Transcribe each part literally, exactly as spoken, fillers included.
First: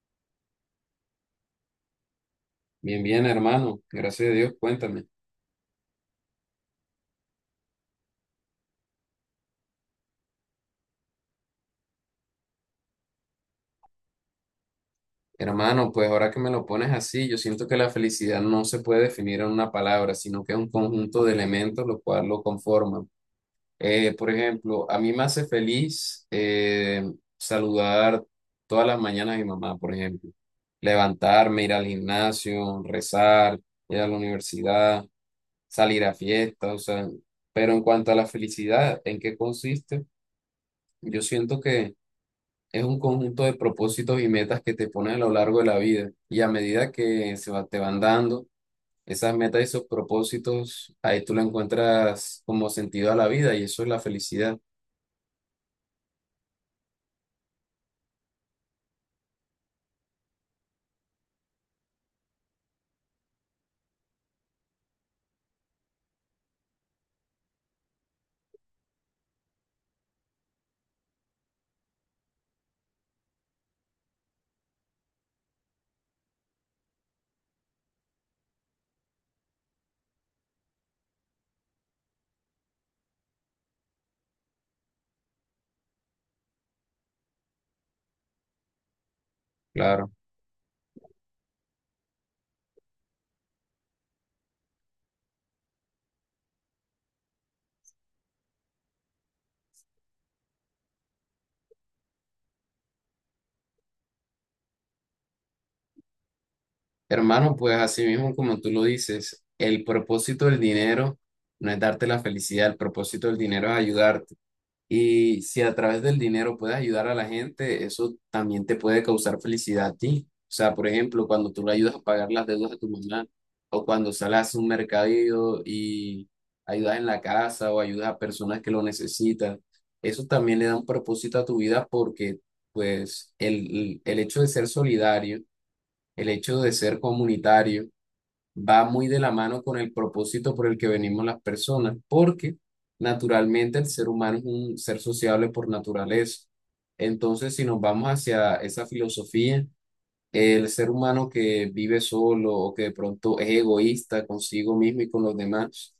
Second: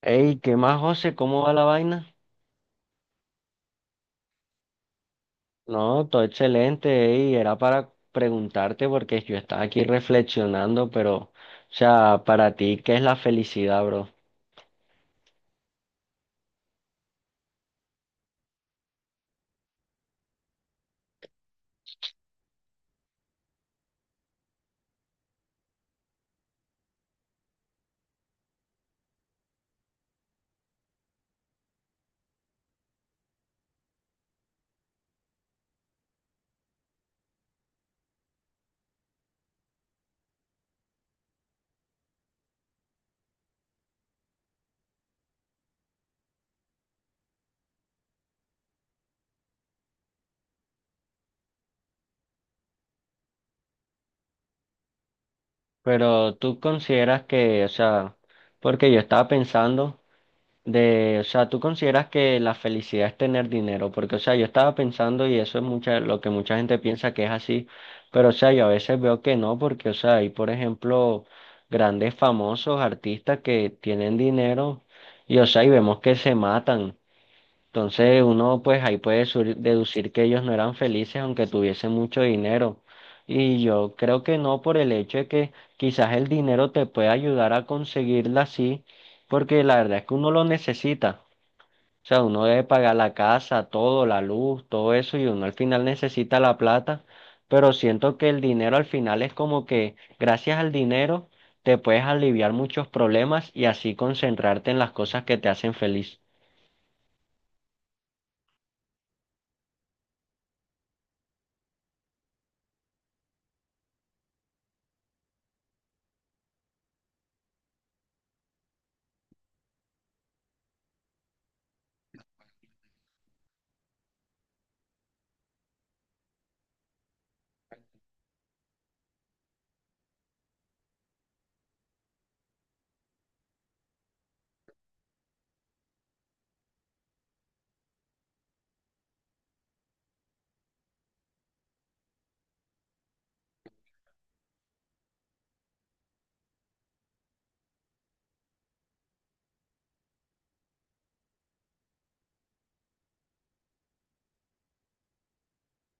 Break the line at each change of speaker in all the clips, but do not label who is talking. Ey, ¿qué más, José? ¿Cómo va la vaina?
Bien, bien, hermano. Gracias a Dios. Cuéntame.
No, todo excelente, ey, era para preguntarte porque yo estaba aquí reflexionando, pero, o sea, para ti, ¿qué es la felicidad, bro?
Hermano, pues ahora que me lo pones así, yo siento que la felicidad no se puede definir en una palabra, sino que es un conjunto de elementos lo cual lo conforman. Eh, por ejemplo, a mí me hace feliz eh, saludar todas las mañanas a mi mamá, por ejemplo. Levantarme, ir al gimnasio, rezar, ir a la universidad, salir a fiestas, o sea, pero en cuanto a la felicidad, ¿en qué consiste? Yo siento que es un conjunto de propósitos y metas que te pones a lo largo de la vida. Y a medida que se va- te van dando esas metas y esos propósitos, ahí tú le encuentras como sentido a la vida y eso es la felicidad,
Pero tú consideras que, o sea, porque yo estaba pensando De, o sea, tú consideras que la felicidad es tener dinero, porque, o sea, yo estaba pensando y eso es mucha, lo que mucha gente piensa que es así, pero, o sea, yo a veces veo que no, porque, o sea, hay, por ejemplo, grandes famosos artistas que tienen dinero y, o sea, y vemos que se matan. Entonces uno pues ahí puede sur- deducir que ellos no eran felices aunque tuviesen mucho dinero. Y yo creo que no, por el hecho de que quizás el dinero te puede ayudar a conseguirla así, porque la verdad es
claro.
que uno lo necesita. O sea, uno debe pagar la casa, todo, la luz, todo eso, y uno al final necesita la plata. Pero siento que el dinero al final es como que gracias al dinero te puedes aliviar muchos problemas y así concentrarte en las cosas que te hacen feliz.
Hermano, pues así mismo como tú lo dices, el propósito del dinero no es darte la felicidad, el propósito del dinero es ayudarte. Y si a través del dinero puedes ayudar a la gente, eso también te puede causar felicidad a ti. O sea, por ejemplo, cuando tú le ayudas a pagar las deudas de tu mamá, o cuando sales a un mercadillo y ayudas en la casa o ayudas a personas que lo necesitan, eso también le da un propósito a tu vida porque, pues, el, el el hecho de ser solidario, el hecho de ser comunitario, va muy de la mano con el propósito por el que venimos las personas, porque naturalmente el ser humano es un ser sociable por naturaleza. Entonces, si nos vamos hacia esa filosofía, el ser humano que vive solo o que de pronto es egoísta consigo mismo y con los demás,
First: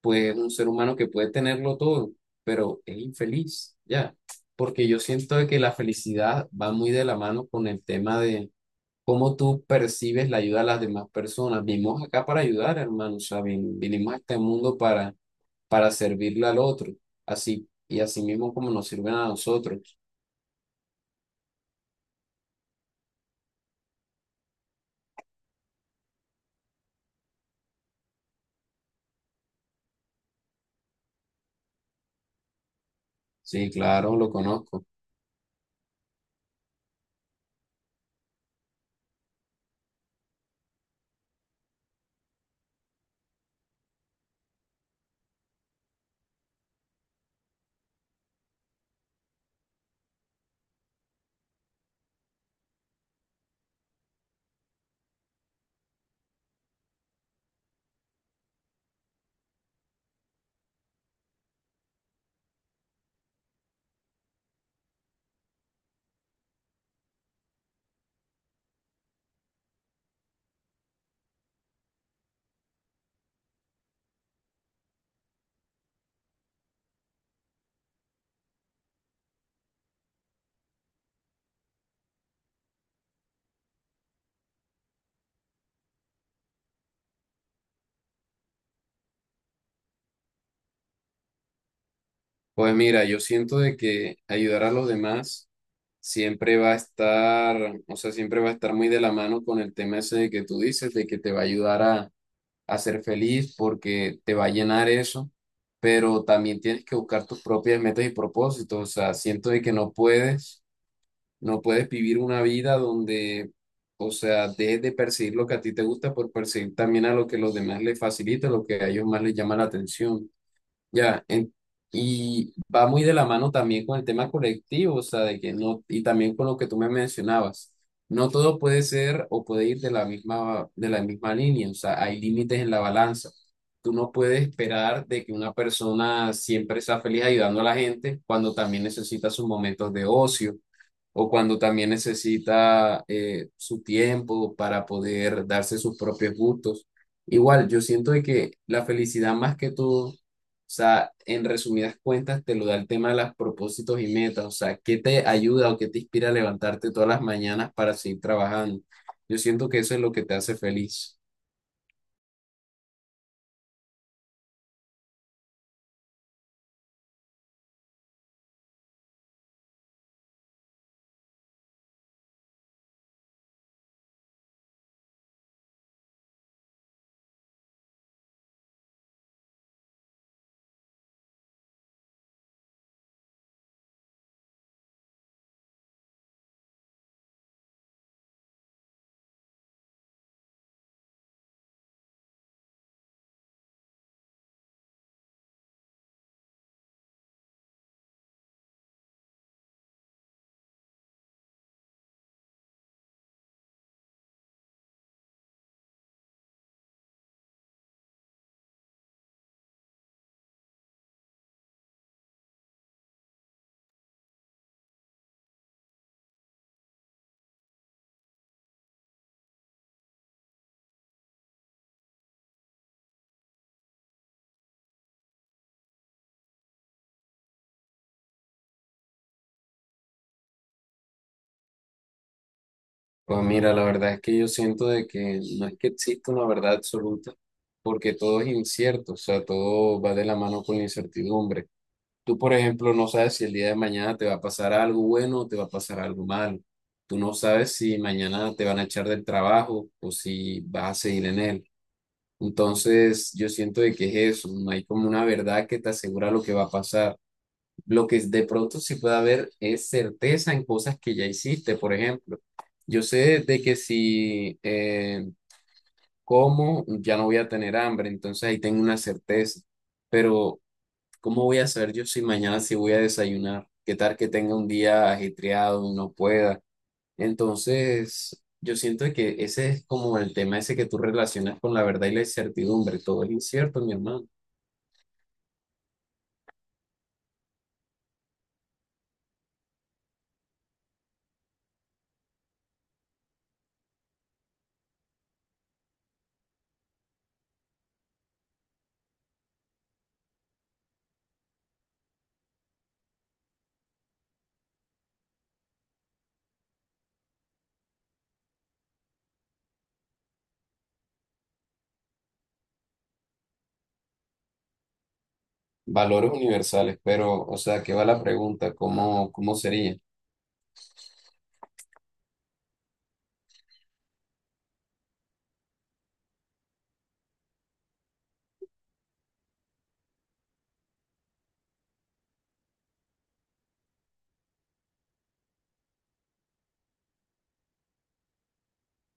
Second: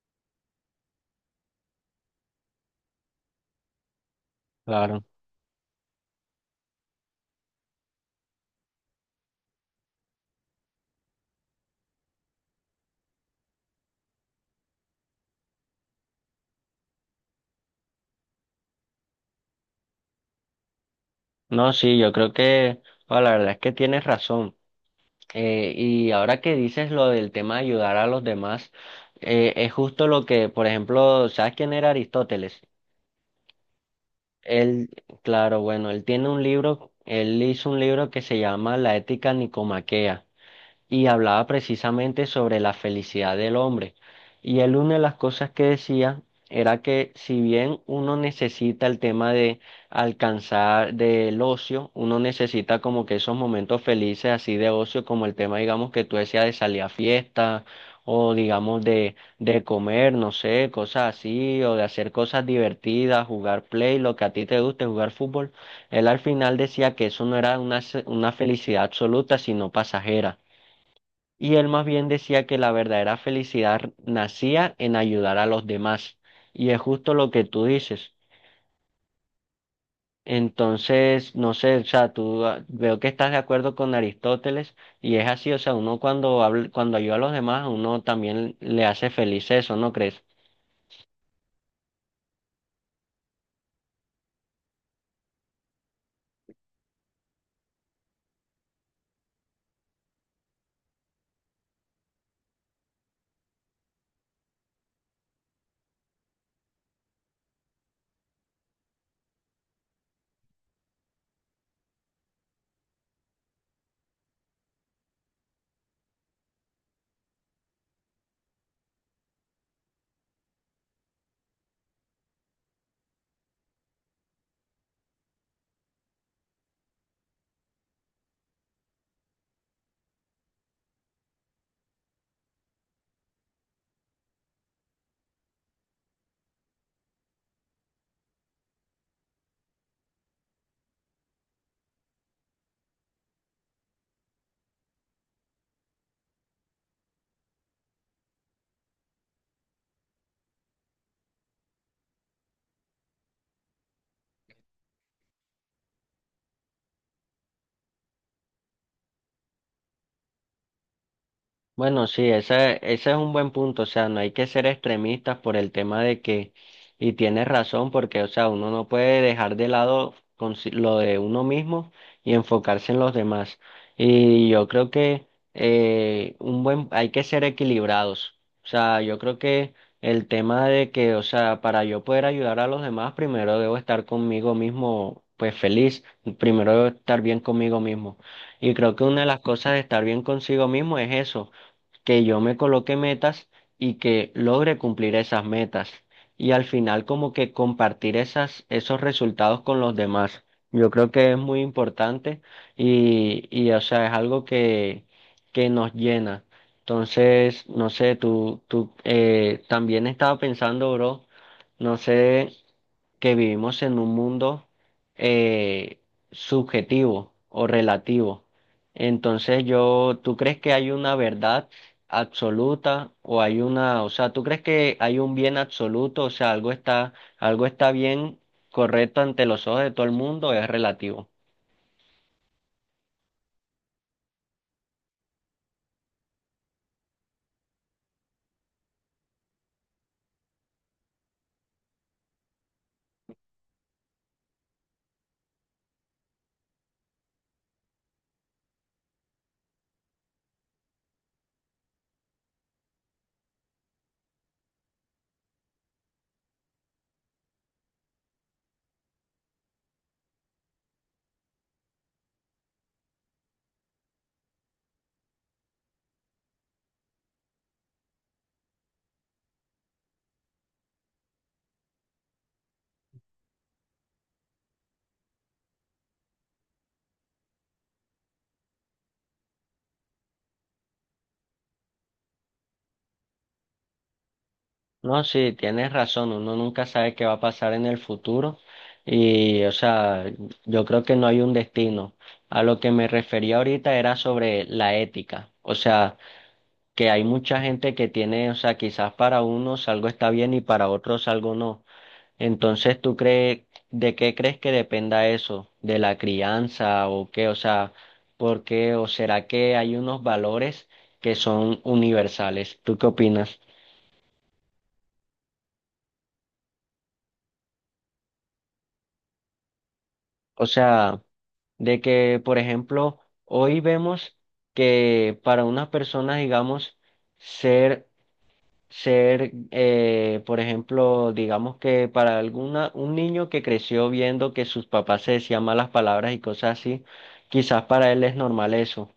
pues es un ser humano que puede tenerlo todo, pero es infeliz, ¿ya? Porque yo
Claro.
siento de que la felicidad va muy de la mano con el tema de ¿cómo tú percibes la ayuda a las demás personas? Vinimos acá para ayudar, hermano. O sea, vin- vinimos a este mundo para, para servirle al otro. Así, y así mismo como nos sirven a nosotros.
No, sí, yo creo que, bueno, la verdad es que tienes razón. Eh, y ahora que dices lo del tema de ayudar a los demás, eh, es justo lo que, por ejemplo, ¿sabes quién era Aristóteles?
Sí, claro, lo conozco.
Él, claro, bueno, él tiene un libro, él hizo un libro que se llama La Ética Nicomaquea y hablaba precisamente sobre la felicidad del hombre. Y él, una de las cosas que decía era que si bien uno necesita el tema de alcanzar del ocio, uno necesita como que esos momentos felices así de ocio, como el tema, digamos, que tú decías de salir a fiesta o digamos de, de comer, no sé, cosas así, o de hacer cosas divertidas, jugar play, lo que a ti te guste, jugar fútbol. Él al final decía que eso no era una, se- una felicidad absoluta, sino pasajera, y él más bien decía que la verdadera felicidad nacía en ayudar a los demás. Y es justo lo que tú dices. Entonces, no sé, o sea, tú ah, veo que estás de acuerdo con Aristóteles y es así, o sea, uno cuando habla- cuando ayuda a los demás, a uno también le hace feliz eso, ¿no crees?
Pues mira, yo siento de que ayudar a los demás siempre va a estar, o sea, siempre va a estar muy de la mano con el tema ese de que tú dices, de que te va a ayudar a a ser feliz porque te va a llenar eso, pero también tienes que buscar tus propias metas y propósitos. O sea, siento de que no puedes, no puedes vivir una vida donde, o sea, dejes de perseguir lo que a ti te gusta por perseguir también a lo que los demás les facilita, lo que a ellos más les llama la atención. Ya, en- y va muy de la mano también con el tema colectivo, o sea, de que no, y también con lo que tú me mencionabas, no todo puede ser o puede ir de la misma, de la misma línea, o sea, hay límites en la balanza. Tú no puedes esperar de que una persona siempre sea feliz ayudando a la gente cuando también necesita sus momentos de ocio o cuando también necesita eh, su tiempo para poder darse sus propios gustos. Igual, yo siento de que la felicidad más que todo, o sea, en resumidas cuentas, te lo da el tema de los propósitos y metas, o sea, qué te ayuda o qué te inspira a levantarte todas las mañanas para seguir trabajando. Yo siento que eso es lo que te hace feliz.
Bueno, sí, ese, ese es un buen punto, o sea, no hay que ser extremistas por el tema de que, y tienes razón, porque, o sea, uno no puede dejar de lado consi- lo de uno mismo y enfocarse en los demás. Y yo creo que eh, un buen, hay que ser equilibrados. O sea, yo creo que el tema de que, o sea, para yo poder ayudar a los demás, primero debo estar conmigo mismo, pues feliz, primero debo estar bien conmigo mismo. Y creo que una de las cosas de estar bien consigo mismo es eso, que yo me coloque metas y que logre cumplir esas metas. Y al final, como que compartir esas, esos resultados con los demás. Yo creo que es muy importante y, y o sea, es algo que, que nos llena. Entonces, no sé, tú, tú eh, también estaba pensando, bro, no sé, que vivimos en un mundo eh, subjetivo o relativo. Entonces yo, ¿tú crees que hay una verdad absoluta o hay una, o sea, ¿tú crees que hay un bien absoluto? O sea, algo está, algo está bien, correcto ante los ojos de todo el mundo, o es relativo.
Pues mira, la verdad es que yo siento de que no es que exista una verdad absoluta, porque todo es incierto, o sea, todo va de la mano con la incertidumbre. Tú, por ejemplo, no sabes si el día de mañana te va a pasar algo bueno o te va a pasar algo malo. Tú no sabes si mañana te van a echar del trabajo o si vas a seguir en él. Entonces, yo siento de que es eso, no hay como una verdad que te asegura lo que va a pasar. Lo que de pronto sí puede haber es certeza en cosas que ya hiciste, por ejemplo. Yo sé de que si eh, como, ya no voy a tener hambre, entonces ahí tengo una certeza, pero ¿cómo voy a saber yo si mañana sí voy a desayunar? ¿Qué tal que tenga un día ajetreado y no pueda? Entonces, yo siento que ese es como el tema ese que tú relacionas con la verdad y la incertidumbre. Todo es incierto, mi hermano.
No, sí, tienes razón, uno nunca sabe qué va a pasar en el futuro y, o sea, yo creo que no hay un destino. A lo que me refería ahorita era sobre la ética. O sea, que hay mucha gente que tiene, o sea, quizás para unos algo está bien y para otros algo no. Entonces, ¿tú crees, de qué crees que dependa eso? ¿De la crianza o qué? O sea, ¿por qué? ¿O será que hay unos valores que son universales? ¿Tú qué opinas?
Valores universales, pero, o sea, ¿qué va la pregunta? ¿Cómo, cómo sería?
O sea, de que, por ejemplo, hoy vemos que para unas personas, digamos, ser ser, eh, por ejemplo, digamos que para alguna, un niño que creció viendo que sus papás se decían malas palabras y cosas así, quizás para él es normal eso,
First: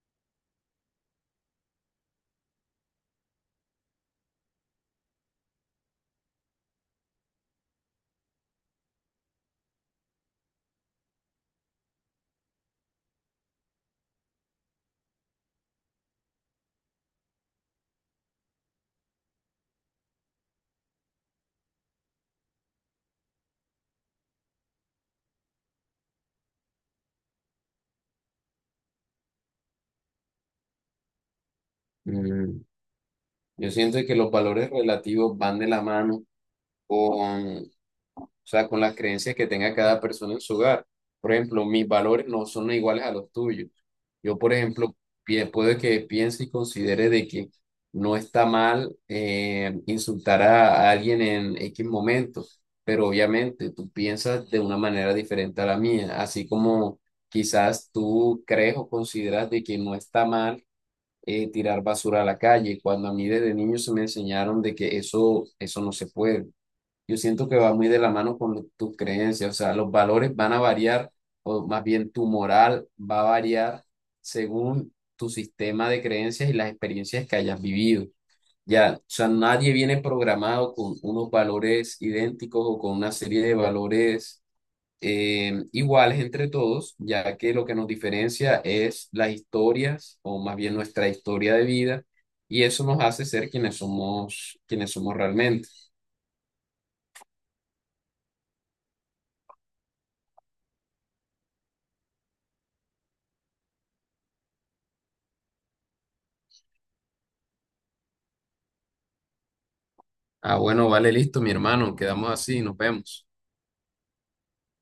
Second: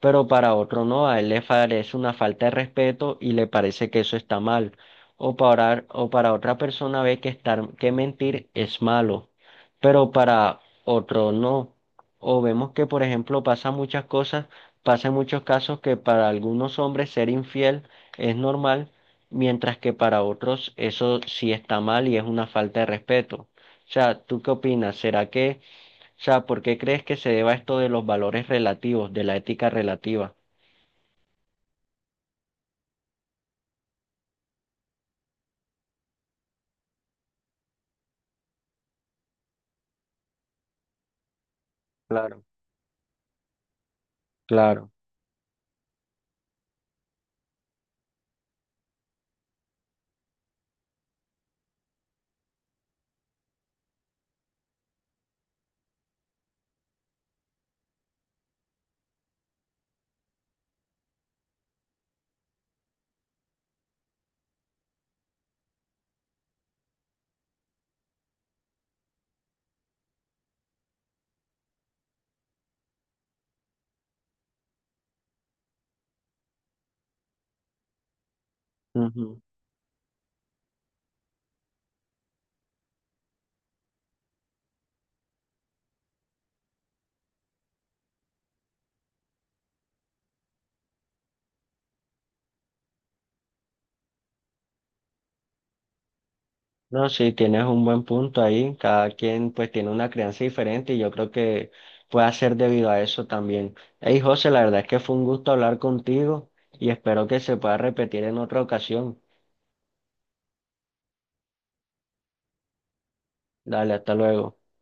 pero para otro no, a él le parece una falta de respeto y le parece que eso está mal. O para, o para otra persona ve que estar, que mentir es malo, pero para otro no. O vemos que, por ejemplo, pasa muchas cosas, pasa en muchos casos, que para algunos hombres ser infiel es normal, mientras que para otros eso sí está mal y es una falta de respeto. O sea, ¿tú qué opinas? ¿Será que, o sea, por qué crees que se deba esto de los valores relativos, de la ética relativa?
Mm, yo siento que los valores relativos van de la mano con, o sea, con las creencias que tenga cada persona en su hogar. Por ejemplo, mis valores
Claro,
no son iguales a los tuyos. Yo, por
claro.
ejemplo, pi- puede que piense y considere de que no está mal eh, insultar a, a alguien en X momento, pero obviamente tú piensas de una manera diferente a la mía, así como quizás tú crees o consideras de que no está mal eh, tirar basura a la calle, cuando a mí desde niño se me enseñaron de que eso, eso no se puede. Yo siento que va muy de la mano con tus creencias, o sea, los valores van a variar, o más bien tu moral va a variar según tu sistema de creencias y las experiencias que hayas vivido. Ya, o sea,
Ujú.
nadie viene programado con unos valores idénticos o con una serie de valores eh, iguales entre todos, ya que lo que nos diferencia es las historias, o más bien nuestra historia de vida, y eso nos hace ser quienes somos, quienes somos realmente.
No, sí, tienes un buen punto ahí. Cada quien pues tiene una crianza diferente y yo creo que puede ser debido a eso también. Hey, José, la verdad es que fue un gusto hablar contigo y espero que se pueda repetir en otra ocasión.
Ah, bueno, vale, listo, mi hermano. Quedamos así, nos vemos.
Dale, hasta luego.